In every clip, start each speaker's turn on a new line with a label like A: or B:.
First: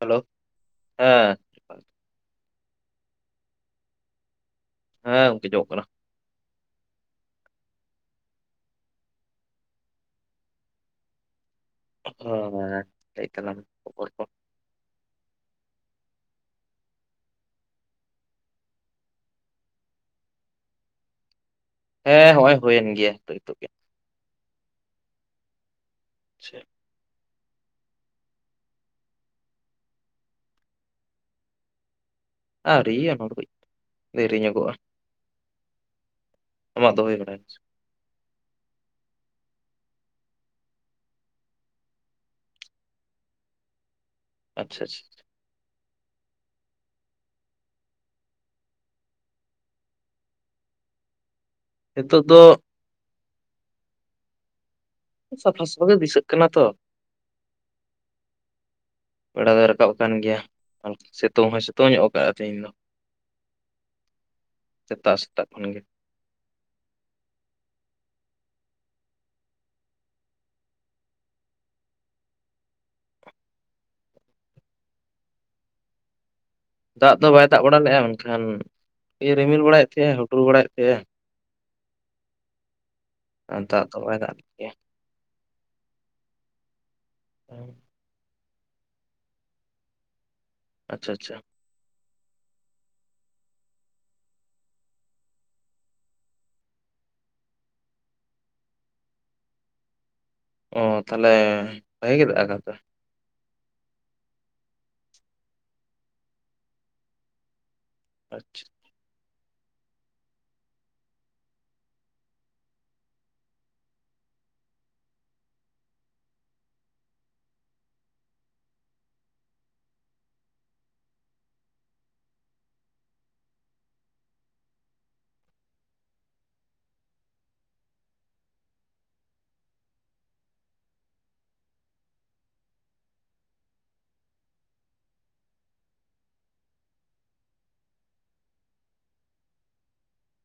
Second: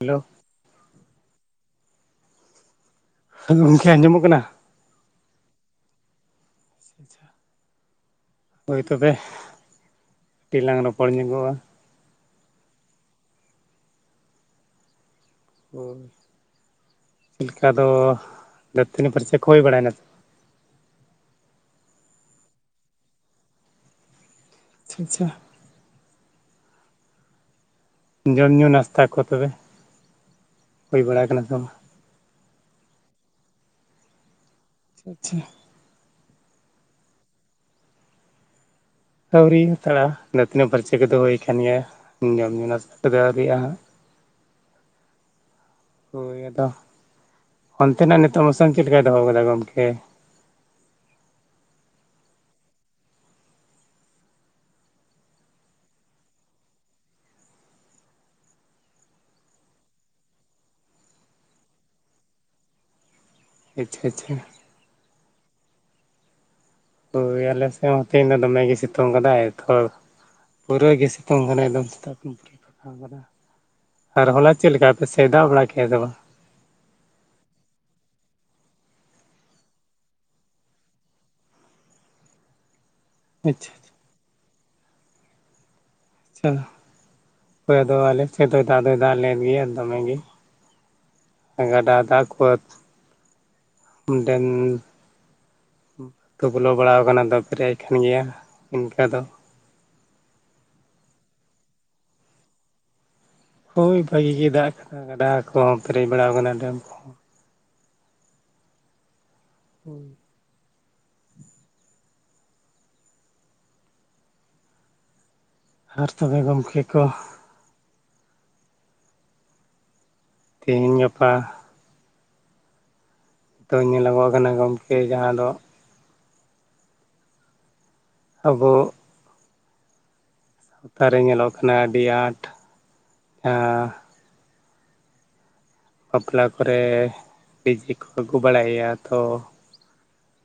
A: Hello ᱦᱮᱸ
B: ᱜᱚᱝᱠᱮ ᱟᱸᱡᱚᱢᱚᱜ ᱠᱟᱱᱟ?
A: ᱦᱮᱸ ᱜᱚᱝᱠᱮ ᱡᱚᱢᱚᱜ ᱠᱟᱱᱟ᱾
B: ᱟᱪᱪᱷᱟ ᱦᱳᱭ ᱛᱚᱵᱮ ᱠᱟᱹᱴᱤᱡ ᱞᱟᱝ ᱨᱚᱯᱚᱲ ᱧᱚᱜᱚᱜᱼᱟ᱾
A: ᱦᱚᱸ ᱞᱟᱹᱭ ᱛᱟᱞᱟᱝ ᱢᱮ ᱠᱷᱚᱵᱚᱨ ᱠᱚ᱾
B: ᱦᱩᱸ ᱪᱤᱞᱠᱟ ᱫᱚ ᱫᱟᱹᱛᱟᱹᱱᱤ ᱯᱷᱟᱨᱪᱟ ᱠᱚ ᱦᱩᱭ ᱵᱟᱲᱟᱭᱱᱟ ᱛᱚ?
A: ᱦᱮᱸ ᱦᱚᱸᱜᱼᱚᱭ ᱦᱩᱭᱮᱱ ᱜᱮᱭᱟ ᱱᱤᱛᱚᱜ ᱱᱤᱛᱚᱜ ᱜᱮ᱾
B: [unintelligible]
A: ᱟᱪᱪᱷᱟ
B: ᱡᱚᱢ ᱧᱩ ᱱᱟᱥᱛᱟ ᱠᱚ ᱛᱚᱵᱮ, ᱦᱩᱭ ᱵᱟᱲᱟ ᱟᱠᱟᱱᱟ ᱥᱮ ᱵᱟᱝ?
A: ᱟᱣᱨᱤᱭᱟ ᱚᱱᱟ ᱫᱚ ᱠᱟᱹᱡ ᱫᱮᱨᱤ ᱧᱚᱜᱚᱜᱼᱟ᱾
B: ᱟᱪᱪᱷᱟ ᱟᱪᱷᱷᱟ
A: ᱟᱢᱟᱜ ᱫᱚ ᱦᱩᱭ ᱵᱟᱰᱟᱭᱱᱟ ᱥᱮ ᱵᱟᱝ?
B: ᱟᱹᱣᱨᱤᱧ ᱛᱟᱲᱟ ᱫᱟᱹᱛᱟᱹᱱᱤ ᱯᱷᱟᱨᱪᱟ ᱠᱚᱫᱚ ᱦᱩᱭ ᱠᱟᱱ ᱜᱮᱭᱟ᱾ ᱡᱚᱢ ᱧᱩ ᱱᱟᱥᱛᱟ ᱠᱚ ᱫᱚ ᱟᱹᱣᱨᱤᱭᱟᱜᱼᱟ ᱦᱟᱸᱜ᱾
A: ᱟᱪᱪᱷᱟ ᱟᱪᱪᱷᱟ
B: ᱦᱳᱭ ᱟᱫᱚ ᱚᱱᱛᱮ ᱱᱟᱜ ᱱᱤᱛᱳᱜ ᱢᱚᱥᱚᱢ ᱪᱮᱫ ᱞᱮᱠᱟᱭ ᱫᱚᱦᱚ ᱟᱠᱟᱫᱟ ᱜᱚᱢᱠᱮ?
A: ᱱᱤᱛᱚᱜ ᱫᱚ ᱥᱟᱯᱷᱟ ᱥᱟᱯᱷᱟ ᱜᱮ ᱫᱤᱥᱟᱹᱜ ᱠᱟᱱᱟ ᱛᱚ
B: [inaudible]
A: ᱵᱮᱲᱟ ᱫᱚᱭ ᱨᱟᱠᱟᱵ ᱟᱠᱟᱱ ᱜᱮᱭᱟ ᱟᱨ ᱥᱤᱛᱩᱝ ᱦᱚᱸ ᱥᱤᱛᱩᱝ ᱧᱚᱜ ᱟᱠᱟᱜᱼᱟ ᱛᱮᱦᱮᱧ ᱫᱚ
B: ᱟᱪᱪᱷᱟ ᱟᱪᱪᱷᱟ
A: ᱥᱮᱛᱟᱜ ᱥᱮᱛᱟᱜ ᱠᱷᱚᱱ ᱜᱮ
B: ᱦᱳᱭ ᱟᱞᱮ ᱥᱮᱫ ᱦᱚᱸ ᱛᱮᱦᱮᱸᱧ ᱫᱚᱢᱮ ᱜᱮᱭ ᱥᱤᱛᱩᱝ ᱟᱠᱟᱫᱟᱭ ᱛᱚᱨ ᱯᱩᱨᱟᱹ ᱜᱮ ᱥᱤᱛᱩᱝ ᱟᱠᱟᱱᱟ ᱮᱠᱫᱚᱢ ᱥᱮᱛᱟᱜ ᱠᱷᱚᱱ ᱯᱷᱟᱠᱟ ᱢᱮᱱᱟᱜ ᱼᱟ᱾ ᱟᱨ ᱦᱚᱞᱟ ᱪᱮᱫ ᱞᱮᱠᱟ ᱟᱯᱮ ᱥᱮᱫ ᱫᱟᱜᱽ ᱵᱟᱲᱟ ᱠᱮᱜᱼᱟ ᱥᱮ ᱵᱟᱝ
A: ᱫᱟᱜᱽ ᱫᱚ ᱵᱟᱭ ᱫᱟᱜᱽ ᱵᱟᱲᱟ ᱞᱮᱫᱼᱟ ᱢᱮᱱ ᱠᱷᱟᱱ ᱤᱭᱟᱹ ᱨᱤᱢᱤᱞ ᱵᱟᱲᱟᱭᱮᱫ ᱛᱟᱦᱮᱸ ᱦᱩᱰᱩᱨ ᱵᱟᱲᱟᱭᱮᱫ ᱛᱟᱦᱮᱸ ᱟᱨ
B: ᱟᱪᱪᱷᱟ
A: ᱫᱟᱜᱽ ᱫᱚ ᱵᱟᱭ ᱫᱟᱜᱽ ᱜᱮᱭᱟ
B: [unintelligible] ᱦᱳᱭ ᱫᱚ ᱟᱞᱮ ᱥᱮᱫ ᱫᱚᱭ ᱫᱟᱜᱽ ᱫᱚᱭ ᱫᱟᱜᱽ ᱞᱮᱜ ᱜᱮᱭᱟ ᱫᱚᱢᱮ ᱜᱮ
A: ᱟᱪᱪᱷᱟ ᱟᱪᱪᱷᱟ
B: ᱜᱟᱰᱟ ᱫᱟᱜᱽ ᱠᱚ ᱟᱛ ᱰᱮᱢ ᱛᱚ ᱵᱚᱞᱚ ᱵᱟᱲᱟᱣ ᱟᱠᱟᱱᱟ ᱫᱟᱜᱽ ᱯᱮᱨᱮᱡᱽ ᱟᱠᱟᱱ ᱜᱮᱭᱟ ᱤᱱᱠᱟ ᱫᱚ
A: ᱚᱸ ᱛᱟᱦᱚᱞᱮ ᱵᱷᱟᱹᱜᱤ ᱜᱮ ᱫᱟᱜᱽ ᱟᱠᱟᱫ ᱛᱚ
B: ᱦᱳᱭ ᱵᱷᱟᱹᱜᱤ ᱜᱮ ᱫᱟᱜᱽ ᱟᱠᱟᱫᱟ ᱜᱟᱰᱟ ᱠᱚᱦᱚᱸ ᱯᱮᱨᱮᱡᱽ ᱵᱟᱲᱟᱣ ᱟᱠᱟᱱᱟ ᱰᱮᱢ ᱠᱚᱦᱚᱸ
A: ᱟᱪᱪᱷᱟ
B: ᱦᱳᱭ ᱟᱨ ᱛᱚᱵᱮ ᱜᱚᱢᱠᱮ ᱠᱚ ᱛᱮᱦᱤᱧ ᱜᱟᱯᱟ ᱛᱚ ᱧᱮᱞ ᱚᱜᱚ ᱟᱠᱱᱟ ᱜᱚᱢᱠᱮ ᱡᱟᱦᱟᱸ ᱫᱚ ᱟᱵᱚ ᱞᱟᱛᱟᱨ ᱨᱮ ᱧᱮᱞᱚᱜ ᱠᱟᱱᱟ ᱟᱹᱰᱤ ᱟᱸᱴ ᱡᱟᱦᱟᱸ ᱵᱟᱯᱞᱟ ᱠᱚᱨᱮ ᱰᱤᱡᱮ ᱠᱚ ᱟᱹᱜᱩ ᱵᱟᱲᱟᱭᱮᱼᱟ ᱛᱚ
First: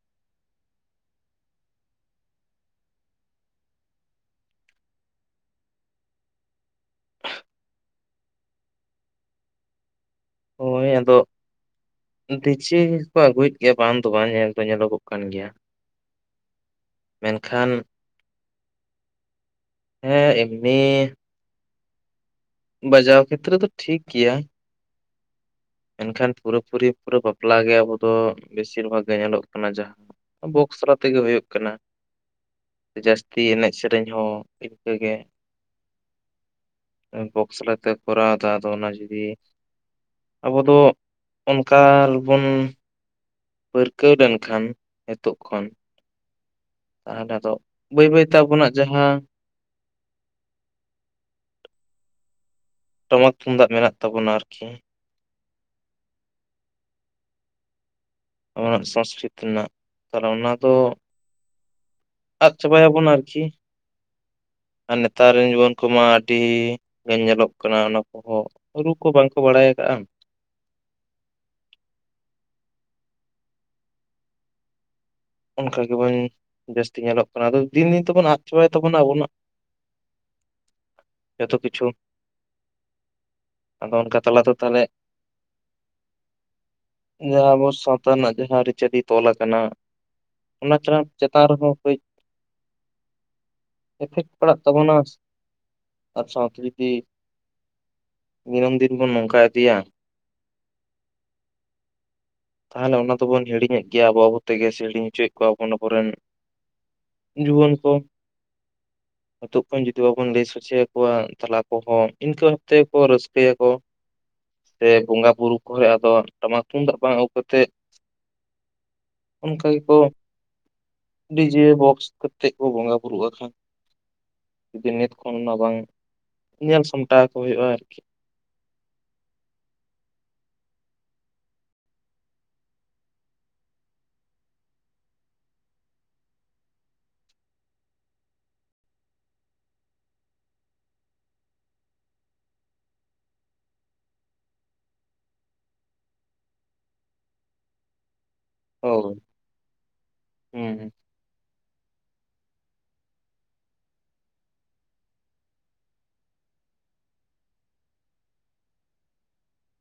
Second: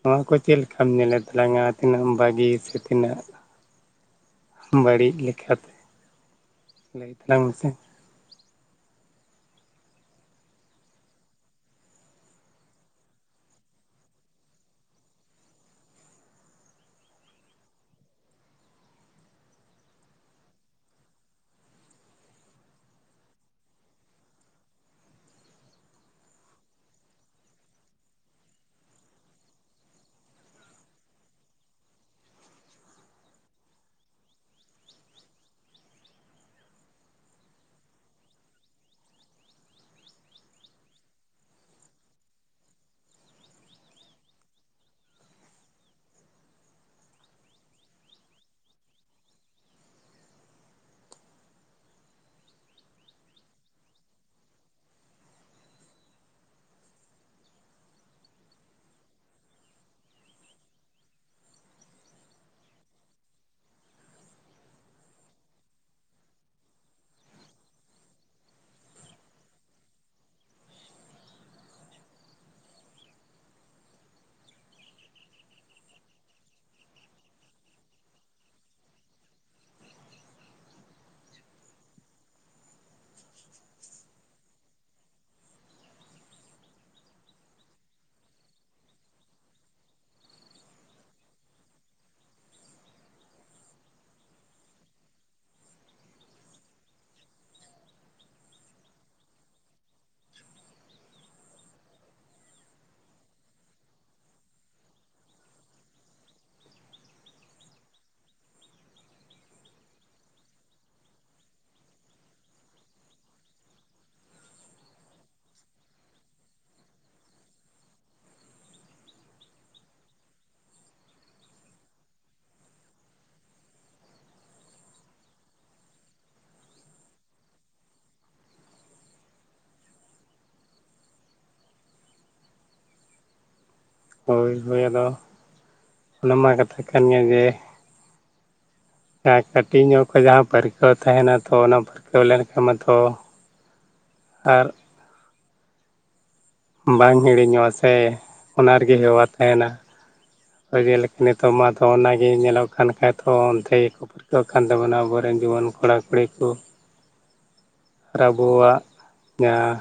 B: ᱱᱚᱣᱟ ᱠᱚ ᱪᱮᱫ ᱞᱮᱠᱟᱢ ᱧᱮᱞᱮ ᱛᱟᱞᱟᱝᱼᱟ ᱛᱤᱱᱟᱹᱜ ᱵᱷᱟᱹᱜᱤ ᱥᱮ ᱛᱤᱱᱟᱹᱜ ᱵᱟᱹᱲᱤᱡᱽ ᱞᱮᱠᱟ ᱛᱮ ᱞᱟᱹᱭ ᱛᱟᱞᱟᱝ ᱢᱮᱥᱮ
A: ᱦᱳᱭ ᱟᱫᱚ ᱰᱤᱡᱮ ᱠᱚ ᱟᱹᱜᱩᱭᱮᱫ ᱜᱮᱭᱟ ᱵᱟᱝ ᱫᱚ ᱵᱟᱝ ᱧᱮᱞ ᱫᱚ ᱧᱮᱞᱚᱜᱚᱜ ᱠᱟᱱ ᱜᱮᱭᱟ ᱢᱮᱱ ᱠᱷᱟᱱ ᱦᱮᱸ ᱮᱢᱱᱤ ᱵᱟᱡᱟᱣ ᱠᱷᱮᱛᱨᱮ ᱨᱮᱫᱚ ᱫᱚ ᱴᱷᱤᱠ ᱜᱮᱭᱟ ᱢᱮᱱ ᱠᱷᱟᱱ ᱯᱩᱨᱟᱹ ᱯᱩᱨᱤ ᱯᱩᱨᱟᱹ ᱵᱟᱯᱞᱟ ᱜᱮ ᱟᱵᱚ ᱫᱚ ᱵᱮᱥᱤᱨ ᱵᱷᱟᱜᱽ ᱜᱮ ᱧᱮᱞᱚᱜ ᱠᱟᱱᱟ ᱡᱟᱦᱟᱸ ᱵᱚᱠᱥᱨᱟ ᱛᱮᱜᱮ ᱦᱩᱭᱩᱜ ᱠᱟᱱᱟ ᱡᱟᱹᱥᱛᱤ ᱮᱱᱮᱡᱽ ᱥᱮᱨᱮᱧ ᱦᱚᱸ ᱤᱱᱠᱟᱹ ᱜᱮ ᱵᱚᱠᱥᱟᱞᱟ ᱛᱮ ᱠᱚᱨᱟᱣ ᱫᱟ ᱟᱫᱚ ᱚᱱᱟ ᱡᱩᱫᱤ ᱟᱵᱚ ᱫᱚ ᱚᱱᱠᱟ ᱵᱚᱱ ᱯᱟᱹᱨᱠᱟᱹᱣ ᱞᱮᱱ ᱠᱷᱟᱱ ᱱᱤᱛᱚᱜ ᱠᱷᱚᱱ ᱛᱟᱦᱚᱞᱮ ᱟᱫᱚ ᱵᱟᱹᱭ ᱵᱟᱹᱭ ᱛᱮ ᱟᱵᱚᱱᱟᱜ ᱡᱟᱦᱟᱸ ᱴᱟᱢᱟᱠ ᱛᱩᱢᱫᱟᱜᱽ ᱢᱮᱱᱟᱜ ᱛᱟᱵᱚᱱᱟ ᱟᱨᱠᱤ ᱟᱵᱱᱟᱜ ᱥᱚᱝᱥᱠᱨᱤᱛᱤ ᱨᱮᱱᱟᱜ ᱛᱟᱦᱚᱞᱮ ᱚᱱᱟ ᱫᱚ ᱟᱫ ᱪᱟᱵᱟᱭᱟ ᱵᱚᱱ ᱟᱨᱠᱤ ᱟᱨ ᱱᱮᱛᱟᱨ ᱨᱮᱱ ᱡᱩᱣᱟᱹᱱ ᱠᱚᱢᱟ ᱟᱹᱰᱤ ᱧᱮᱞᱚᱜ ᱠᱟᱱᱟ ᱚᱱᱟ ᱠᱚᱦᱚᱸ ᱨᱩ ᱠᱚ ᱵᱟᱝ ᱠᱚ ᱵᱟᱲᱟᱭ ᱟᱠᱟᱫᱼᱟ ᱚᱱᱠᱟ ᱜᱮ ᱵᱟᱝ ᱡᱟᱹᱥᱛᱤ ᱧᱮᱞᱚᱜ ᱠᱟᱱᱟ ᱟᱫᱚ ᱫᱤᱱ ᱫᱤᱱ ᱛᱮᱵᱚᱱ ᱟᱫ ᱪᱟᱵᱟᱭ ᱛᱟᱵᱚᱱᱟ ᱟᱵᱚᱱᱟᱜ ᱡᱚᱛᱚ ᱠᱤᱪᱷᱩ ᱟᱫᱚ ᱚᱱᱠᱟ ᱛᱟᱞᱟ ᱛᱮ ᱛᱟᱦᱚᱞᱮ ᱡᱟᱸᱦᱸ ᱟᱵᱚ ᱥᱟᱶᱛᱟ ᱨᱮᱱᱟᱜ ᱡᱟᱦᱟᱸ ᱟᱹᱨᱤ ᱪᱟᱹᱞᱤ ᱛᱚᱞ ᱟᱠᱟᱱᱟ ᱚᱱᱟ ᱴᱨᱟᱸᱯ ᱪᱮᱛᱟᱱ ᱨᱮᱦᱚᱸ ᱠᱟᱹᱡᱽ ᱮᱯᱷᱮᱠᱴ ᱯᱟᱲᱟᱜ ᱛᱟᱵᱚᱱᱟ ᱟᱨ ᱥᱟᱶᱛᱮ ᱡᱩᱫᱤ ᱫᱤᱥᱟᱹᱢ ᱫᱤᱱ ᱵᱚᱱ ᱱᱚᱝᱠᱟ ᱤᱫᱤᱭᱟ ᱛᱟᱦᱞᱮ ᱚᱱᱟ ᱫᱚᱵᱚᱱ ᱦᱤᱲᱤᱧᱮᱫ ᱜᱮᱭᱟ ᱟᱵᱚ ᱟᱵᱚ ᱛᱮᱜᱮ ᱥᱮ ᱧᱩ ᱦᱚᱪᱚᱭᱮᱫ ᱠᱚᱣᱟ ᱵᱚᱱ ᱟᱵᱚᱨᱮᱱ ᱡᱩᱣᱟᱹᱱ ᱠᱚ
B: [inaudible]
A: ᱱᱤᱛᱚᱜ ᱠᱷᱚᱱ ᱡᱩᱫᱤ ᱵᱟᱵᱚᱱ ᱞᱟᱹᱭ ᱥᱚᱪᱮᱭᱟ ᱠᱚᱣᱟ ᱛᱟᱦᱞᱮ ᱟᱠᱚ ᱦᱚᱸ ᱤᱱᱠᱟᱹ ᱵᱷᱟᱵᱛᱮ ᱠᱚ ᱨᱟᱹᱥᱠᱟᱹᱭᱟ ᱠᱚ ᱥᱮ ᱵᱚᱸᱜᱟ ᱵᱩᱨᱩ ᱠᱚ ᱟᱫᱚ ᱴᱟᱢᱟᱠ ᱛᱩᱢᱫᱟᱜ ᱵᱟᱝ ᱟᱹᱜᱩ ᱠᱟᱛᱮᱫ ᱚᱱᱠᱟ ᱠᱚ ᱰᱤᱡᱮ ᱵᱚᱠᱥ ᱠᱟᱛᱮᱫ ᱠᱚ ᱵᱚᱸᱜᱟ ᱵᱩᱨᱩᱜ-ᱟ ᱠᱚ ᱡᱩᱫᱤ ᱱᱤᱛ ᱠᱷᱚᱱ ᱚᱱᱟ ᱵᱟᱝ ᱧᱮᱞ ᱥᱟᱢᱴᱟᱣ ᱠᱚ ᱦᱩᱭᱩᱜᱼᱟ ᱟᱨᱠᱤ
B: ᱦᱚᱭ ᱦᱳᱭ ᱟᱫᱚ ᱚᱱᱟ ᱢᱟ ᱠᱟᱛᱷᱟ ᱠᱟᱱ ᱜᱮ ᱡᱟᱦᱟᱸ ᱠᱟᱹᱴᱤᱡ ᱧᱚᱜ ᱠᱷᱚᱡ ᱡᱟᱦᱟᱸ ᱯᱟᱹᱨᱠᱟᱹᱣ ᱛᱟᱦᱮᱱᱟ ᱛᱚ ᱚᱱᱟ ᱯᱟᱹᱨᱠᱟᱹᱣ ᱞᱮᱱᱠᱷᱟᱱ ᱢᱟᱛᱚ ᱟᱨ ᱵᱟᱝ ᱦᱤᱲᱤᱧᱚᱜᱼᱟ ᱥᱮ ᱚᱱᱟ ᱨᱮᱜᱮ
A: ᱦᱳᱭ
B: ᱦᱮᱣᱟ ᱛᱟᱸᱦᱮᱱᱟ
A: ᱦᱩᱸ
B: ᱡᱮᱞᱮᱠᱟ ᱱᱤᱛᱚᱜ ᱢᱟᱛᱚ ᱚᱱᱟᱜᱮ ᱧᱮᱞᱚᱜ ᱠᱟᱱ ᱠᱷᱟᱡ ᱛᱚ ᱚᱱᱛᱮ ᱜᱮᱠᱚ ᱯᱟᱹᱨᱠᱟᱹᱣ ᱠᱟᱱ ᱛᱟᱵᱚᱱᱟ ᱟᱵᱚᱨᱮᱱ ᱡᱩᱣᱟᱹᱱ ᱠᱚᱲᱟ ᱠᱩᱲᱤ ᱠᱚ ᱟᱨ ᱟᱵᱚᱣᱟᱜ ᱡᱟᱦᱟᱸ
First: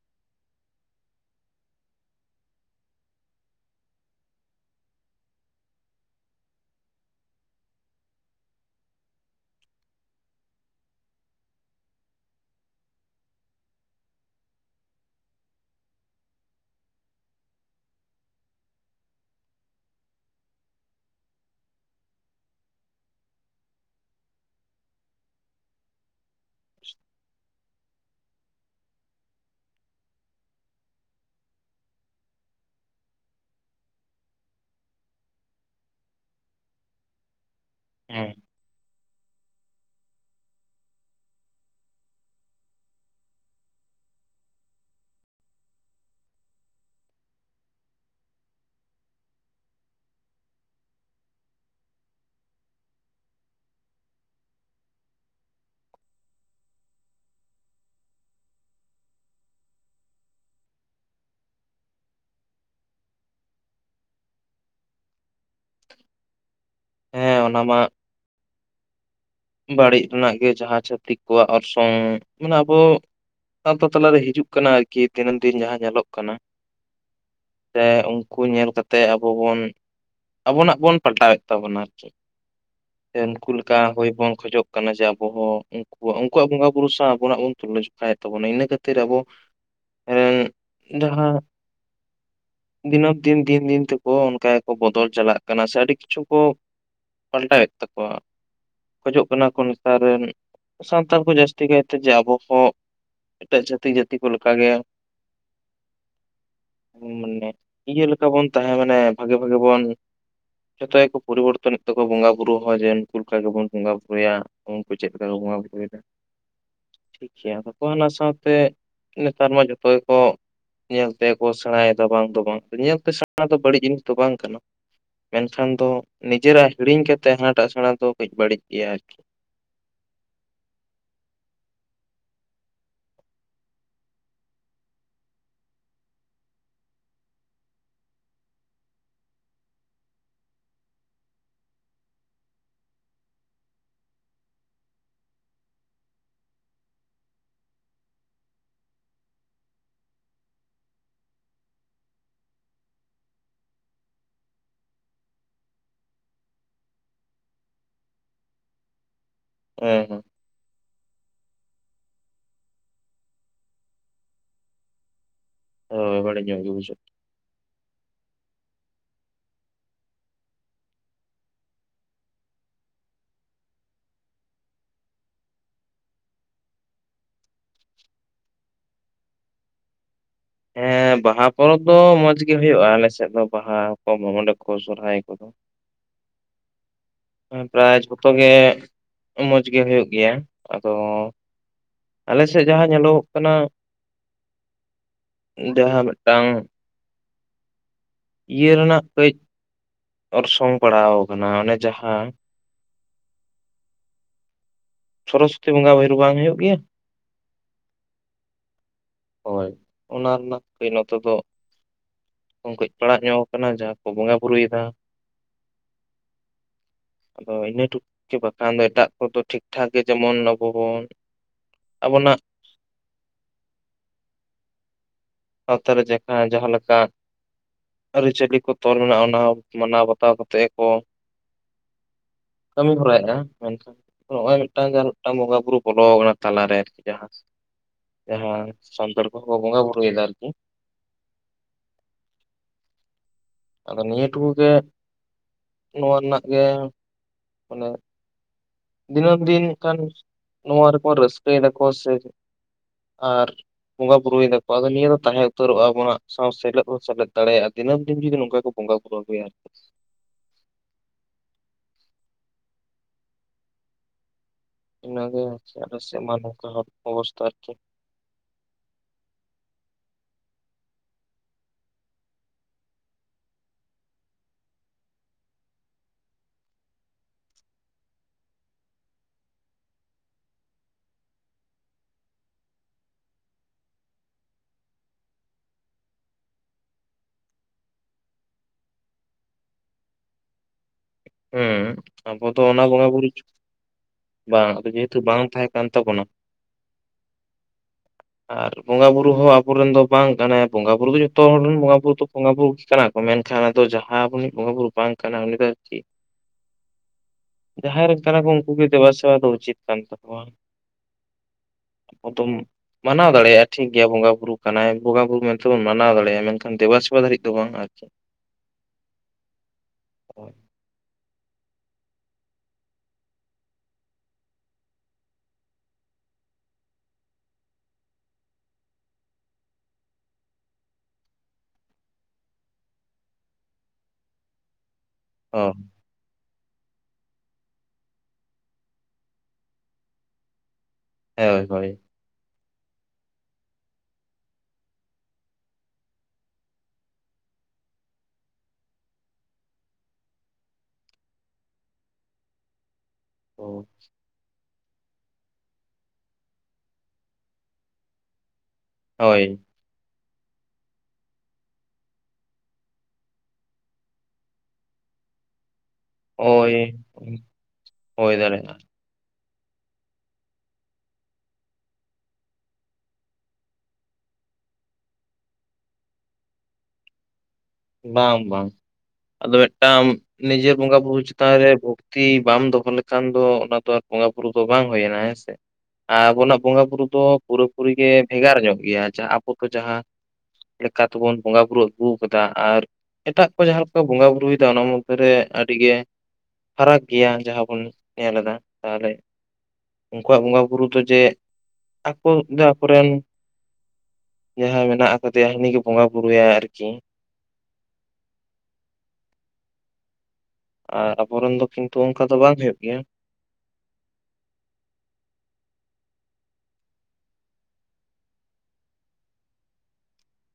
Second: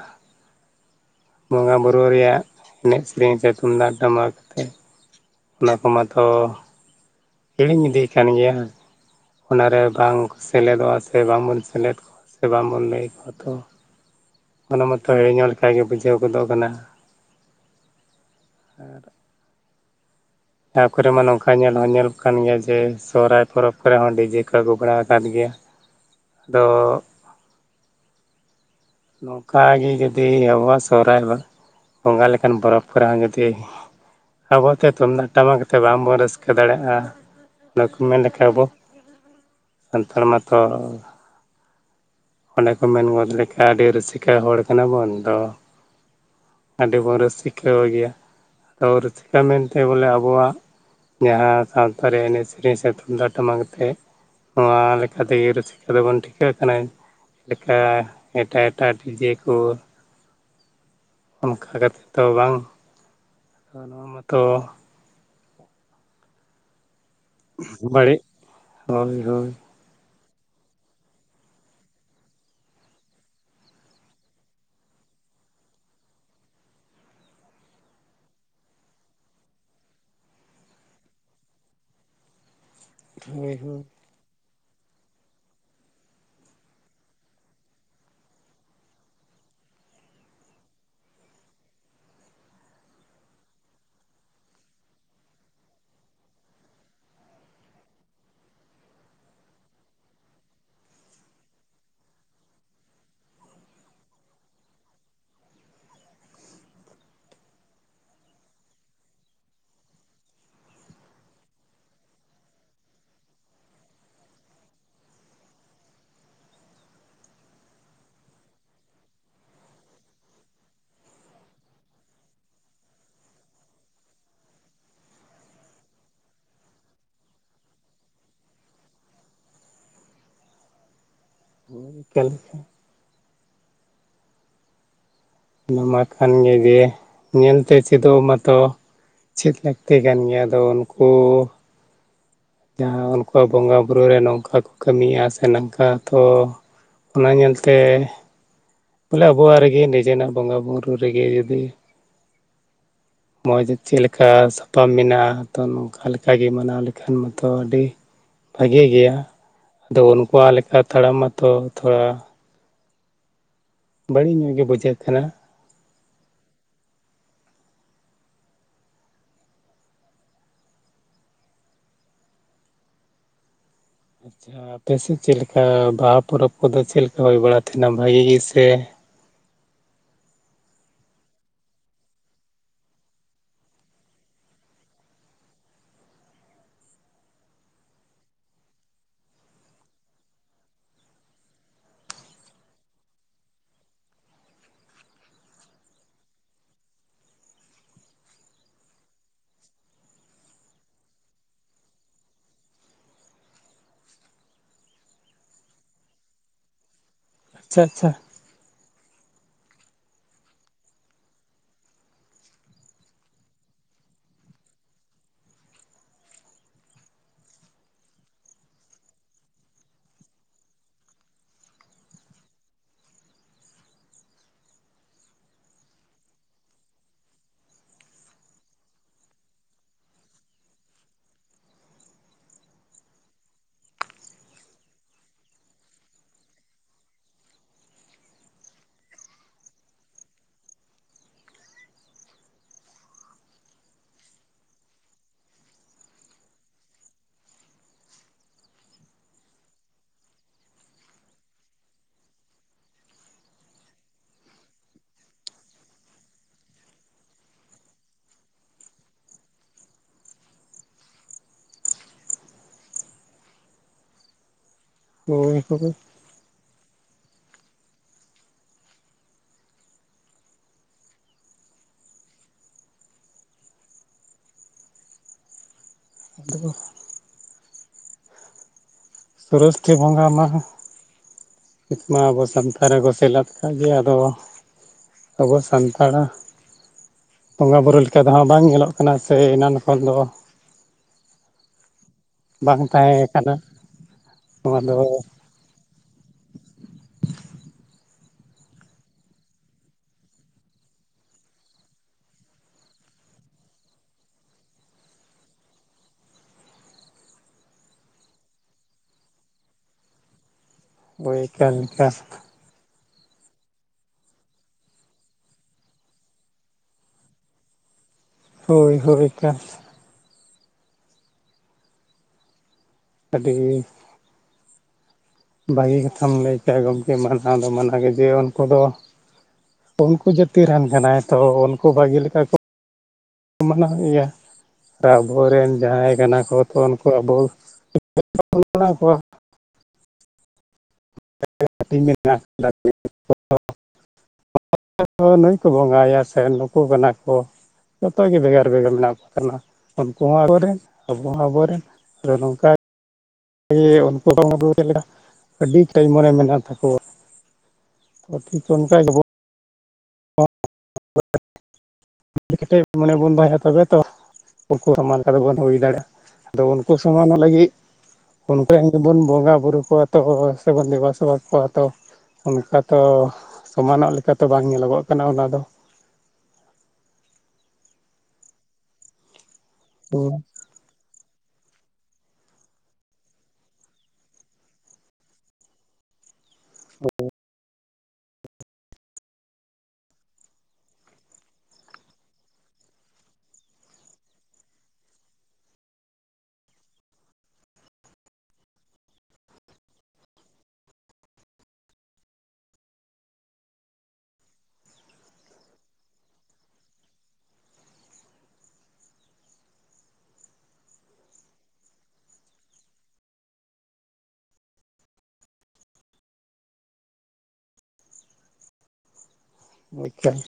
B: ᱵᱚᱸᱜᱟ ᱵᱩᱨᱩ ᱨᱮᱭᱟᱜ ᱮᱱᱮᱡ ᱥᱮᱨᱮᱧ ᱥᱮ ᱛᱩᱢᱫᱟᱜ ᱴᱟᱢᱟᱠ ᱛᱮ ᱚᱱᱟ ᱠᱚ ᱢᱟᱛᱚ ᱦᱤᱲᱤᱧ ᱤᱫᱤ ᱠᱟᱱ ᱜᱮᱭᱟ ᱚᱱᱟ ᱨᱮ ᱵᱟᱝ ᱠᱚ ᱥᱮᱞᱮᱫᱚᱜᱼᱟ ᱥᱮ ᱵᱟᱝᱵᱚᱱ ᱥᱮᱞᱮᱫ ᱠᱚᱣᱟ ᱥᱮ ᱵᱟᱝᱵᱚᱱ ᱞᱟᱹᱭ ᱟᱠᱚᱣᱟ ᱛᱚ ᱚᱱᱟ ᱢᱚᱛᱚ ᱦᱤᱲᱤᱧᱚᱜ ᱞᱮᱠᱟᱱ ᱜᱮ ᱵᱩᱡᱷᱟᱹᱣ ᱜᱚᱫᱚᱜ ᱠᱟᱱᱟ ᱟᱨ ᱡᱟᱦᱟᱸ ᱠᱚᱨᱮ ᱢᱟ ᱱᱚᱝᱠᱟ ᱧᱮᱞ ᱦᱚᱸ ᱧᱮᱞ ᱠᱟᱱ ᱜᱮᱭᱟ ᱡᱮ ᱥᱚᱦᱚᱨᱟᱭ ᱯᱚᱨᱚᱵᱽ ᱠᱚᱨᱮ ᱦᱚᱸ ᱰᱤᱡᱮ ᱠᱚ ᱟᱹᱜᱩ ᱵᱟᱲᱟ ᱟᱠᱟᱫ ᱜᱮᱭᱟ ᱟᱫᱚ ᱱᱚᱝᱠᱟ ᱜᱮ ᱡᱩᱫᱤ ᱟᱵᱚᱣᱟ ᱥᱚᱦᱚᱨᱟᱭ ᱦᱚᱸᱵᱚᱸᱜᱟ ᱞᱮᱠᱟᱱ ᱯᱚᱨᱚᱵᱽ ᱠᱚᱨᱮ ᱦᱚᱸ ᱡᱩᱫᱤ ᱟᱵᱚᱛᱮ ᱛᱩᱢᱫᱟᱜ ᱴᱟᱢᱟᱠ ᱟᱛᱮᱫ ᱵᱟᱝᱵᱚᱱ ᱨᱟᱹᱥᱠᱟᱹ ᱫᱟᱲᱮᱭᱟᱜ-ᱟ ᱚᱱᱟ ᱠᱚ ᱢᱮᱱ
A: ᱦᱩᱸ
B: ᱞᱮᱠᱷᱟᱡ ᱟᱵᱚ ᱥᱟᱱᱛᱟᱲ ᱢᱟᱛᱚ ᱚᱱᱮ ᱠᱚ ᱢᱮᱱ ᱜᱚᱫ ᱞᱮᱠᱟ ᱟᱹᱰᱤ ᱨᱩᱥᱤᱠᱟ ᱦᱚᱲ ᱠᱟᱱᱟ ᱵᱚᱱ ᱫᱚ ᱟᱹᱰᱤ ᱵᱚᱱ ᱨᱩᱥᱠᱟ ᱜᱮᱭᱟ ᱟᱫᱚ ᱨᱩᱥᱠᱟ ᱢᱮᱱᱛᱮ ᱵᱚᱞᱮ ᱟᱵᱚᱣᱟᱜ ᱡᱟᱦᱟᱸ ᱥᱟᱶᱛᱟᱨ ᱨᱮ ᱮᱱᱮᱡ ᱥᱮᱨᱮᱧ ᱥᱮ ᱛᱩᱢᱫᱟᱜ ᱴᱟᱢᱟᱠ ᱟᱛᱮ ᱱᱚᱣᱟ ᱞᱮᱠᱟ ᱛᱮᱜᱮ ᱨᱩᱥᱠᱟ ᱫᱚᱵᱚᱱ ᱴᱷᱤᱠᱟᱹᱜ ᱠᱟᱱᱟ ᱞᱮᱠᱟ ᱮᱴᱟᱜ ᱮᱴᱟᱜ ᱰᱤᱡᱮ ᱠᱚ ᱚᱱᱠᱟ ᱠᱟᱛᱮᱫ ᱛᱚ ᱵᱟᱝ, ᱱᱚᱣᱟ ᱢᱟᱛᱚ
A: ᱦᱮᱸ ᱚᱱᱟ ᱢᱟ
B: ᱵᱟᱹᱲᱤᱡ ᱦᱳᱭ ᱦᱳᱭ
A: ᱵᱟᱹᱲᱤᱡ ᱨᱮᱱᱟᱜ ᱜᱮ ᱡᱟᱦᱟᱸ ᱪᱷᱟᱹᱛᱤᱠ ᱠᱚᱣᱟᱜ ᱚᱨᱥᱚᱝ ᱢᱟᱱᱮ ᱟᱵᱚ ᱟᱛᱳ ᱛᱟᱞᱟᱨᱮ ᱦᱤᱡᱩᱜ ᱠᱟᱱᱟ ᱟᱨᱠᱤ ᱫᱤᱱᱟᱹᱢ ᱫᱤᱱ ᱡᱟᱦᱟᱸ ᱧᱮᱞᱚᱜ ᱠᱟᱱᱟ ᱥᱮ ᱩᱱᱠᱩ ᱧᱮᱞ ᱠᱟᱛᱮ ᱟᱵᱚ ᱵᱚᱱ ᱟᱵᱚᱱᱟᱜ ᱵᱚᱱ ᱯᱟᱞᱴᱟᱣᱮᱫ ᱛᱟᱵᱚᱱᱟ ᱟᱨ ᱪᱮᱫ ᱥᱮ ᱩᱱᱠᱩ
B: ᱦᱳᱭ
A: ᱞᱮᱠᱟ
B: ᱦᱳᱭ
A: ᱦᱩᱭ ᱵᱚᱱ ᱠᱷᱚᱡᱚᱜ ᱠᱟᱱᱟ ᱡᱮ ᱟᱵᱚ ᱦᱚᱸ ᱩᱱᱠᱩᱣᱟᱜ ᱩᱱᱠᱩᱣᱟᱜ ᱵᱚᱸᱜᱟ ᱵᱩᱨᱩ ᱥᱟᱶ ᱟᱵᱚᱱᱟᱜ ᱵᱚᱱ ᱛᱩᱞᱟᱹ ᱡᱚᱠᱷᱟᱭᱮᱫ ᱛᱟᱵᱚᱱᱟ ᱤᱱᱟᱹ ᱠᱷᱟᱹᱛᱤᱨ ᱟᱵᱚ ᱮᱸᱜ ᱡᱟᱦᱟᱸ ᱫᱤᱱᱟᱹᱢ ᱫᱤᱱ ᱫᱤᱱ ᱫᱤᱱ ᱛᱮᱠᱚ ᱚᱱᱠᱟ ᱜᱮᱠᱚ ᱵᱚᱫᱚᱞ ᱪᱟᱞᱟᱜ ᱠᱟᱱᱟ ᱥᱮ ᱟᱹᱰᱤ ᱠᱤᱪᱷᱩ ᱠᱚ ᱯᱟᱞᱴᱟᱣᱮᱫ ᱛᱟᱠᱚᱣᱟ ᱠᱷᱚᱡᱚᱜ ᱠᱟᱱᱟ ᱠᱚ ᱱᱮᱛᱟᱨ ᱨᱮᱱ ᱥᱟᱱᱛᱟᱲ ᱠᱚ ᱡᱟᱹᱥᱛᱤ ᱠᱟᱭᱛᱮ ᱡᱮ ᱟᱵᱚ ᱦᱚᱸ ᱮᱴᱟᱜ ᱡᱟᱹᱛᱤ ᱡᱟᱹᱛᱤ ᱠᱚ ᱞᱮᱠᱟ ᱜᱮ ᱢᱟᱱᱮ ᱤᱭᱟᱹ ᱞᱮᱠᱟ ᱵᱚᱱ ᱛᱟᱦᱮᱸ ᱢᱟᱱᱮ ᱵᱷᱟᱜᱮ ᱵᱷᱟᱜᱮ ᱵᱚᱱ ᱡᱚᱛᱚ ᱜᱮ ᱠᱚ ᱯᱚᱨᱤᱵᱚᱨᱛᱚᱱᱮᱫ ᱛᱟᱠᱚ ᱵᱚᱸᱜᱟ ᱵᱩᱨᱩ ᱦᱚᱸ ᱡᱮ ᱩᱱᱠᱩ ᱞᱮᱠᱟ ᱜᱮᱵᱚᱱ ᱵᱚᱸᱜᱟ ᱵᱩᱨᱩᱭᱟ ᱩᱱᱠᱩ ᱪᱮᱫ ᱞᱮᱠᱟ ᱠᱚ ᱵᱚᱸᱜᱟ ᱵᱨᱩᱭᱮᱫᱟ
B: [inaudible]
A: ᱴᱷᱤᱠ ᱜᱮᱭᱟ ᱱᱩᱠᱩ ᱚᱱᱟ ᱥᱟᱶᱛᱮ ᱱᱮᱛᱟᱨ ᱢᱟ ᱡᱚᱛᱚ ᱜᱮᱠᱚ ᱧᱮᱞ ᱛᱮᱠᱚ ᱥᱮᱬᱟᱭᱮᱫᱟ ᱵᱟᱝ ᱫᱚ ᱵᱟᱝ, ᱧᱮᱞᱛᱮ ᱥᱮᱬᱟ ᱫᱚ ᱵᱟᱹᱲᱤᱡ ᱡᱤᱱᱤᱥ ᱫᱚ ᱵᱟᱝ ᱠᱟᱱᱟ ᱢᱮᱱᱠᱷᱟᱱ ᱫᱚ ᱱᱤᱡᱮᱨᱟᱜ ᱦᱤᱲᱤᱧ ᱠᱟᱛᱮᱫ ᱦᱱᱟᱴᱟᱜ ᱥᱮᱬᱟ ᱫᱚ ᱠᱟᱹᱡ ᱵᱟᱹᱲᱤᱡ ᱜᱮᱭᱟ ᱟᱨᱠᱤ
B: [unintelligible] ᱱᱚᱣᱟ ᱢᱟ ᱠᱟᱱ ᱜᱮ ᱡᱮ ᱧᱮᱞᱛᱮ ᱪᱮᱫᱚᱜ ᱢᱟᱛᱚ [inaudible] ᱪᱮᱫ ᱞᱟᱹᱠᱛᱤ ᱠᱟᱱ ᱜᱮᱭᱟ ᱟᱫᱚ ᱩᱱᱠᱩ ᱡᱟᱦᱟᱸ ᱩᱱᱠᱩ ᱣᱟᱜ ᱵᱚᱸᱜᱟ ᱵᱩᱨᱩ ᱨᱮ ᱱᱚᱝᱠᱟ ᱠᱚ ᱠᱟᱹᱢᱤᱭᱮᱫᱼᱟ ᱥᱮ ᱱᱚᱝᱠᱟ ᱛᱚ ᱚᱱᱟ ᱧᱮᱞᱛᱮ ᱵᱚᱞᱮ ᱟᱵᱚᱣᱟᱜ ᱨᱮᱜᱮ ᱱᱤᱡᱮᱨᱟᱜ ᱵᱚᱸᱜᱟ ᱵᱩᱨᱩ ᱨᱮᱜᱮ ᱡᱩᱫᱤ ᱢᱚᱡᱽ ᱪᱮᱫ ᱞᱮᱠᱟ ᱥᱟᱯᱟᱵ ᱢᱮᱱᱟᱜᱼᱟ ᱛᱚ ᱱᱚᱝᱠᱟ ᱞᱮᱠᱟᱜᱮ ᱢᱟᱱᱟᱣ ᱞᱮᱠᱷᱟᱱ ᱢᱟᱛᱚ ᱟᱹᱰᱤ ᱵᱷᱟᱜᱤ ᱜᱮᱭᱟ ᱟᱫᱚ
A: ᱦᱮᱸ ᱦᱮᱸ
B: ᱩᱱᱠᱩᱣᱟᱜ ᱞᱮᱠᱟ ᱛᱟᱲᱟᱢ ᱢᱟᱛᱚ ᱛᱷᱚᱲᱟ ᱵᱟᱹᱲᱤᱡ ᱧᱚᱜ ᱜᱮ ᱵᱩᱡᱷᱟ. ᱜ ᱛᱟᱦᱮᱱᱟ
A: ᱦᱚᱭ ᱵᱟᱲᱤᱡ ᱧᱚᱜ ᱜᱮ ᱵᱩᱡᱩᱜ
B: ᱟᱯᱮ ᱥᱮᱫ ᱪᱮᱫ ᱞᱮᱠᱟ ᱵᱟᱦᱟ ᱯᱚᱨᱚᱵᱽ ᱠᱚᱫᱚ ᱪᱮᱫ ᱞᱮᱠᱟ ᱦᱩᱭ ᱵᱟᱲ ᱛᱟᱦᱮᱱᱟ ᱵᱷᱟᱜᱤ ᱜᱮ ᱥᱮ
A: ᱦᱮᱸ ᱵᱟᱦᱟ ᱯᱚᱨᱚᱵᱽ ᱫᱚ ᱢᱚᱸᱡᱽ ᱜᱮ ᱦᱩᱭᱩᱜᱼᱟ ᱟᱞ ᱥᱮᱫ ᱫᱚ ᱵᱟᱦᱟ ᱠᱚ ᱢᱚ ᱠᱚ ᱥᱚᱨᱦᱟᱭ ᱠᱚᱫᱚ ᱯᱨᱟᱭ ᱡᱷᱚᱛᱚ ᱜᱮ ᱢᱚᱸᱡᱽ ᱜᱮ ᱦᱩᱭᱩᱜ ᱜᱮᱭᱟ ᱟᱫᱚ ᱟᱞᱮ ᱥᱮᱫ ᱡᱟᱦᱟᱸ ᱧᱮᱞᱚᱜᱼᱚᱜ ᱠᱟᱱᱟ ᱡᱟᱦᱟᱸ ᱢᱤᱫᱴᱟᱝ ᱤᱭᱟ. ᱨᱮᱱᱟᱜ ᱠᱟᱹᱡ ᱚᱨᱥᱚᱝ ᱯᱟᱲᱟᱣ ᱟᱠᱟᱱᱟ ᱚᱱᱮ ᱡᱟᱦᱟᱸ ᱥᱚᱨᱚᱥᱚᱛᱤ ᱵᱚᱸᱜᱟ ᱵᱷᱟᱹᱭᱦᱳ ᱵᱟᱝ ᱦᱩᱭᱩᱜ ᱜᱮᱭᱟ
B: ᱟᱪᱷᱟ ᱟᱪᱷᱟ
A: ᱦᱳᱭ ᱚᱱᱟ ᱨᱮᱱᱟᱜ ᱱᱚᱛ ᱫᱚ ᱩᱱᱠᱩᱡ ᱯᱟᱲᱦᱟᱜ ᱧᱚᱜ ᱟᱠᱟᱱᱟ ᱡᱟᱦᱟᱸ ᱠᱚ ᱵᱚᱸᱜᱟ ᱵᱩᱨᱩᱭᱮᱫᱟ ᱟᱫᱚ ᱤᱱᱟᱹ ᱴᱩ ᱜᱮ ᱵᱟᱠᱷᱟᱱ ᱫᱚ ᱮᱴᱟᱜ ᱠᱚᱫᱚ ᱴᱷᱤᱠ ᱴᱷᱟᱠ ᱜᱮ ᱡᱮᱢᱚᱱ ᱟᱵᱚ ᱵᱚᱱ ᱟᱵᱚ ᱱᱟᱜ ᱥᱟᱶᱛᱟ ᱨᱮ ᱡᱟᱦᱟᱸ ᱡᱟᱦᱟᱸ ᱞᱮᱠᱟ ᱟᱹᱨᱤᱪᱟᱹᱞᱤ ᱠᱚ ᱛᱚᱞ ᱢᱮᱱᱟᱜᱼᱟ ᱚᱱᱟ ᱢᱟᱱᱟᱣ ᱵᱟᱛᱟᱣ ᱠᱟᱛᱮᱫ ᱜᱮ ᱠᱚ ᱠᱟᱹᱢᱤ ᱦᱚᱨᱟᱭᱮᱫᱼᱟ ᱢᱮᱱᱠᱷᱟᱱ ᱱᱚᱜᱼᱚᱭ ᱢᱤᱫᱴᱟᱝ ᱡᱟᱦᱟᱸ ᱢᱤᱫᱴᱟᱝ ᱵᱚᱸᱜᱟ ᱵᱩᱨᱩ ᱵᱚᱞᱚ ᱠᱟᱱᱟ ᱛᱟᱞᱟᱨᱮ ᱟᱨᱠᱤ ᱡᱟᱦᱟᱸ ᱡᱟᱦᱟᱸ ᱥᱟᱱᱛᱟᱲ ᱠᱚᱦᱚ ᱠᱚ ᱵᱚᱸᱜᱟ ᱵᱩᱨᱩ ᱫᱟ [unintelligible] ᱟᱫᱚ ᱱᱤᱭᱟᱹ ᱴᱩᱠᱩᱜᱮ ᱱᱚᱣᱟ ᱨᱮᱱᱟᱜ ᱜᱮ ᱢᱟᱱᱮ ᱫᱤᱱᱟᱹᱢ ᱫᱤᱱ ᱠᱟᱱ ᱱᱚᱣᱟ ᱨᱮᱠᱚ ᱨᱟᱹᱥᱠᱟᱹᱭ ᱫᱟᱠᱚ ᱥᱮ ᱟᱨ ᱵᱚᱸᱜᱟ ᱵᱩᱨᱩᱭ ᱫᱟᱠᱚ ᱟᱫᱚ ᱱᱤᱭᱟᱹ ᱫᱚ ᱵᱚᱸᱜᱼᱟ ᱵᱩᱨᱩ ᱫᱟᱠᱚ ᱟᱫᱚ ᱱᱤᱭᱟ ᱫᱚ ᱛᱟᱦᱮᱸ ᱩᱛᱟᱹᱨᱚᱜᱼᱟ ᱟᱵᱚ ᱥᱟᱶ ᱥᱮᱞᱮᱫ ᱦᱚᱸ ᱥᱮᱞᱮᱫ ᱫᱟᱲᱮᱭᱟᱜᱼᱟ ᱫᱤᱱᱟᱹᱢ ᱫᱤᱱ ᱡᱩᱫᱤ ᱱᱚᱝᱠᱟ᱾ ᱵᱚᱸᱜᱟ ᱠᱩᱨᱩ ᱜᱮᱭᱟ ᱤᱱᱟᱹᱜᱮ
B: ᱦᱳᱭ
A: ᱟᱨ
B: ᱦᱳᱭ
A: ᱥᱮ ᱢᱟᱱ ᱚᱵᱚᱥᱛᱷᱟ ᱟᱨᱠᱤ
B: [unintelligible] ᱥᱚᱨᱚᱥᱚᱛᱤ ᱵᱚᱸᱜᱟ ᱢᱟᱦᱟ ᱱᱤᱛ ᱢᱟ ᱟᱵᱚ ᱥᱟᱱᱛᱟᱲ ᱨᱮᱠᱚ ᱥᱮᱞᱮᱫ ᱠᱟᱜᱮ ᱟᱫᱚ ᱟᱵᱚ ᱥᱟᱱᱛᱟᱲᱟᱜ ᱵᱚᱸᱜᱟ ᱵᱩᱨᱩ ᱞᱮᱠᱟ ᱫᱚᱦᱚᱸ ᱵᱟᱝ ᱧᱮᱞᱚᱜ ᱠᱟᱱᱟ ᱥᱮ ᱮᱱᱟᱱ ᱠᱷᱚᱱ ᱫᱚ
A: ᱦᱮᱸ ᱟᱵᱚ ᱫᱚ
B: ᱵᱟᱝ
A: ᱚᱱᱟ ᱵᱚᱸᱜᱟ
B: ᱛᱟᱦᱮᱸ
A: ᱵᱩᱨᱩ
B: ᱠᱟᱱᱟ
A: ᱵᱟᱝ
B: ᱱᱚᱣᱟ
A: ᱟᱫᱚ
B: ᱫᱚ
A: ᱡᱮᱦᱮᱛᱩ ᱵᱟᱝ ᱛᱟᱦᱮᱸ ᱠᱟᱱ ᱛᱟᱵᱚᱱᱟ᱾
B: [unintelligible]
A: ᱟᱨ ᱵᱚᱸᱜᱟ ᱵᱩᱨᱩ ᱦᱚᱸ ᱟᱵᱚᱨᱮᱱ ᱫᱚ ᱵᱟᱝ ᱠᱟᱱᱟ ᱵᱚᱸᱜᱟ ᱵᱩᱨᱩ ᱫᱚ ᱡᱚᱛᱚ ᱦᱚᱲ ᱨᱮᱱ ᱵᱚᱸᱜᱟ ᱵᱩᱨᱩ ᱫᱚ ᱵᱚᱸᱜᱟ ᱵᱩᱨᱩ ᱜᱮ ᱠᱟᱱᱟ ᱠᱚ ᱢᱮᱱᱠᱷᱟᱱ ᱟᱫᱚ ᱡᱟᱦᱟ ᱟᱵᱚᱤᱡ ᱵᱚᱸᱜᱟ ᱵᱩᱨᱩ ᱵᱟᱝ ᱠᱟᱱᱟ ᱩᱱ ᱫᱚ ᱟᱨᱠᱤ ᱡᱟᱦᱟᱸᱭ ᱨᱮᱱ ᱠᱟᱱᱟ ᱠᱚ ᱩᱱᱠᱩ ᱜᱮ ᱫᱮᱵᱟᱼ ᱥᱮᱵᱟ ᱫᱚ ᱩᱪᱤᱛ ᱠᱟᱱ ᱛᱟᱠᱚᱣᱟ᱾
B: [unintelligible]
A: ᱟᱫᱚᱢ ᱢᱟᱱᱟᱣ ᱫᱟᱲᱮᱭᱟᱜᱼᱟ ᱴᱷᱤᱠ ᱜᱮᱭᱟ ᱵᱚᱸᱜᱟ ᱢᱟᱱᱟᱣ ᱫᱟᱲᱮᱟ ᱴᱦᱤᱠᱜᱮᱭᱟ ᱵᱚᱸᱜᱟ ᱵᱩᱨᱩ ᱢᱟᱱᱟᱣ ᱫᱟᱲᱮᱜᱟ ᱴᱦᱤᱠ ᱜᱮᱭᱟ ᱵᱚᱸᱜᱟ ᱵᱩᱨᱩ ᱠᱟᱱᱟᱭ ᱵᱚᱸᱜᱟ ᱵᱩᱨᱩ ᱢᱮᱱᱛᱮᱵᱚᱱ ᱢᱟᱱᱟᱣ ᱫᱟᱲᱮᱭᱟᱜᱼᱟ ᱢᱮᱱᱠᱷᱟᱱ ᱫᱮᱵᱟ ᱫᱮᱵᱟᱥᱮᱵᱟ ᱫᱷᱟᱹᱨᱤᱡ ᱫᱚ ᱵᱟᱝ ᱟᱨᱠᱤ
B: ᱦᱳᱭ ᱦᱳᱭ ᱠᱟᱱ
A: ᱚ
B: ᱟᱰᱤ ᱵᱷᱟᱹᱜᱤ ᱠᱟᱛᱷᱟᱢ ᱞᱟᱹᱭ ᱠᱮ ᱜᱚᱢᱠᱮ ᱢᱟᱱᱟᱣ ᱫᱚ ᱢᱟᱱᱟᱣᱜᱮ ᱡᱮ ᱩᱱᱠᱩ ᱫᱚ ᱩᱱᱠᱩ ᱡᱟᱹᱛᱤ ᱨᱮᱱ ᱠᱟᱱᱟᱭ ᱛᱚ ᱩᱱᱠᱩ ᱵᱷᱟᱹᱜᱤ ᱞᱮᱠᱟ ᱠᱚ ᱢᱟᱱᱟᱭᱮᱭᱟ ᱟᱵᱚᱨᱮᱱ ᱡᱟᱦᱟᱸᱭ ᱠᱟᱱᱟ ᱠᱚ ᱛᱚ ᱩᱱᱠᱩ ᱟᱵᱚ ᱮᱢᱟ ᱠᱚᱣᱟ
A: ᱦᱳᱭ
B: ᱦᱟᱹᱴᱤᱧ
A: ᱦᱳᱭ
B: ᱢᱮᱱᱟᱜ ᱟᱠᱟᱫᱟ ᱱᱩᱭ ᱠᱚ ᱵᱚᱸᱜᱟᱭᱟ ᱥᱮ ᱱᱩᱠᱩ ᱠᱟᱱᱟ ᱠᱚ ᱡᱚᱛᱚᱜ ᱜᱮ ᱵᱷᱮᱜᱟᱨ ᱵᱷᱮᱜᱟᱨ ᱢᱮᱱᱟᱜ ᱠᱚ ᱠᱟᱱᱟ ᱩᱱᱠᱩ ᱦᱚᱸ ᱟᱵᱚᱨᱮᱱ ᱟᱵᱚ ᱦᱚᱸ ᱟᱵᱚᱨᱮᱱ ᱟᱫᱚ ᱱᱚᱝᱠᱟ ᱩᱱᱠᱩ ᱦᱚᱸ ᱪᱮᱫ ᱞᱮᱠᱟ ᱟᱹᱰᱤ ᱴᱟᱭᱤᱢ ᱨᱮ ᱢᱮᱱᱟᱜ ᱛᱟᱠᱚᱣᱟ ᱛᱚ ᱴᱷᱤᱠ ᱚᱱᱠᱟ ᱜᱮᱵᱚ
A: ᱦᱳᱭ
B: ᱵ ᱠᱮᱴᱮᱡ ᱢᱚᱱᱮ ᱵᱚᱱ ᱫᱚᱦᱚᱭᱟ ᱛᱚᱵᱮ ᱛᱚ ᱩᱱᱠᱩ ᱥᱚᱢᱟᱱ ᱞᱮᱠᱟ ᱫᱚ ᱵᱚᱱ ᱦᱩᱭ ᱫᱟᱲᱮᱭᱟᱜᱼᱟ ᱟᱫᱚ
A: ᱦᱳᱭ
B: ᱩᱱᱠᱩ
A: ᱦᱳᱭ
B: ᱥᱚᱢᱟᱱᱚᱜ ᱞᱟᱹᱜᱤᱫ
A: ᱦᱳᱭ
B: ᱩᱱᱠᱩ
A: ᱫᱟᱲᱮᱭᱟᱜᱼᱟ
B: ᱨᱮᱱ ᱵᱚᱱ ᱵᱚᱸᱜᱟ ᱵᱩᱨᱩ ᱠᱚᱣᱟ ᱛᱚ ᱥᱮᱵᱚᱱ ᱫᱮᱵᱟ ᱥᱮᱵᱟ ᱠᱚᱣᱟ ᱛᱚ ᱚᱱᱠᱟᱛᱚ ᱥᱚᱢᱟᱱᱚᱜ ᱞᱮᱠᱟᱛᱮ ᱵᱟᱝ ᱧᱮᱞᱚᱜᱚᱜ ᱠᱟᱱᱟ ᱚᱱᱟᱫᱚ
A: ᱵᱟᱝ ᱵᱟᱝ ᱟᱫᱚ ᱢᱤᱫᱴᱟᱝ
B: ᱦᱩᱸ
A: ᱱᱤᱡᱮᱨ ᱵᱚᱸᱜᱟ ᱵᱩᱨᱩ ᱪᱮᱛᱟᱱ ᱨᱮ ᱵᱷᱚᱠᱛᱤ ᱵᱟᱢ ᱫᱚᱦᱚ ᱞᱮᱠᱷᱟᱱ ᱫᱚ ᱚᱱᱟ ᱫᱚ ᱟᱨ ᱵᱚᱸᱜᱟ ᱵᱩᱨᱩ ᱫᱚ ᱵᱟᱝ ᱦᱩᱭᱮᱱᱟ ᱦᱮᱸ ᱥᱮ ᱟ ᱟᱵᱚᱱᱟᱜ ᱵᱚᱸᱜᱟ ᱵᱩᱨᱩ ᱫᱚ ᱯᱩᱨᱟᱹ ᱯᱩᱨᱤ ᱜᱮ ᱵᱷᱮᱜᱟᱨ ᱧᱚᱜ ᱜᱮᱭᱟ ᱡᱟᱦᱟᱸ ᱟᱵᱚ ᱫᱚ ᱡᱟᱦᱟᱸ ᱞᱮᱠᱟᱛᱮᱵᱚᱱ ᱵᱚᱸᱜᱟ ᱵᱩᱨᱩ ᱟᱹᱜᱩ ᱟᱠᱟᱫᱟ ᱟᱨ ᱮᱴᱟᱜ ᱠᱚ ᱡᱟᱦᱟᱸ ᱞᱮᱠᱟ ᱠᱚ ᱵᱚᱸᱜᱟ ᱵᱨᱩᱭᱮᱫᱟ ᱚᱱᱟ ᱢᱚᱫᱽ ᱨᱮ ᱟᱹᱰᱤ ᱜᱮ ᱯᱷᱟᱨᱟᱠ ᱜᱮᱭᱟ ᱡᱟᱦᱟᱸ ᱵᱚᱱ ᱧᱮᱞ ᱮᱫᱟ ᱛᱟᱦᱚᱞᱮ ᱩᱱᱠᱩᱣᱟᱜ ᱵᱚᱸᱜᱟ ᱵᱩᱨᱩ ᱫᱚ ᱡᱮ ᱟᱠᱚ ᱡᱮ ᱟᱠᱚᱨᱮᱱ ᱡᱟᱦᱟᱸ ᱢᱮᱱᱟᱜ ᱟᱠᱟᱫᱮᱭᱟ ᱦᱟᱹᱱᱤ ᱜᱮ ᱵᱚᱸᱜᱟ ᱵᱩᱨᱩᱭᱟᱭ ᱟᱨᱠᱤ ᱟᱨ ᱟᱵᱚᱨᱮᱱ ᱫᱚ ᱠᱤᱱᱛᱩ ᱚᱱᱠᱟ ᱫᱚ ᱵᱟᱝ ᱦᱳᱭᱳᱜ ᱜᱮᱭᱟ
B: ᱟᱪᱪᱷᱟ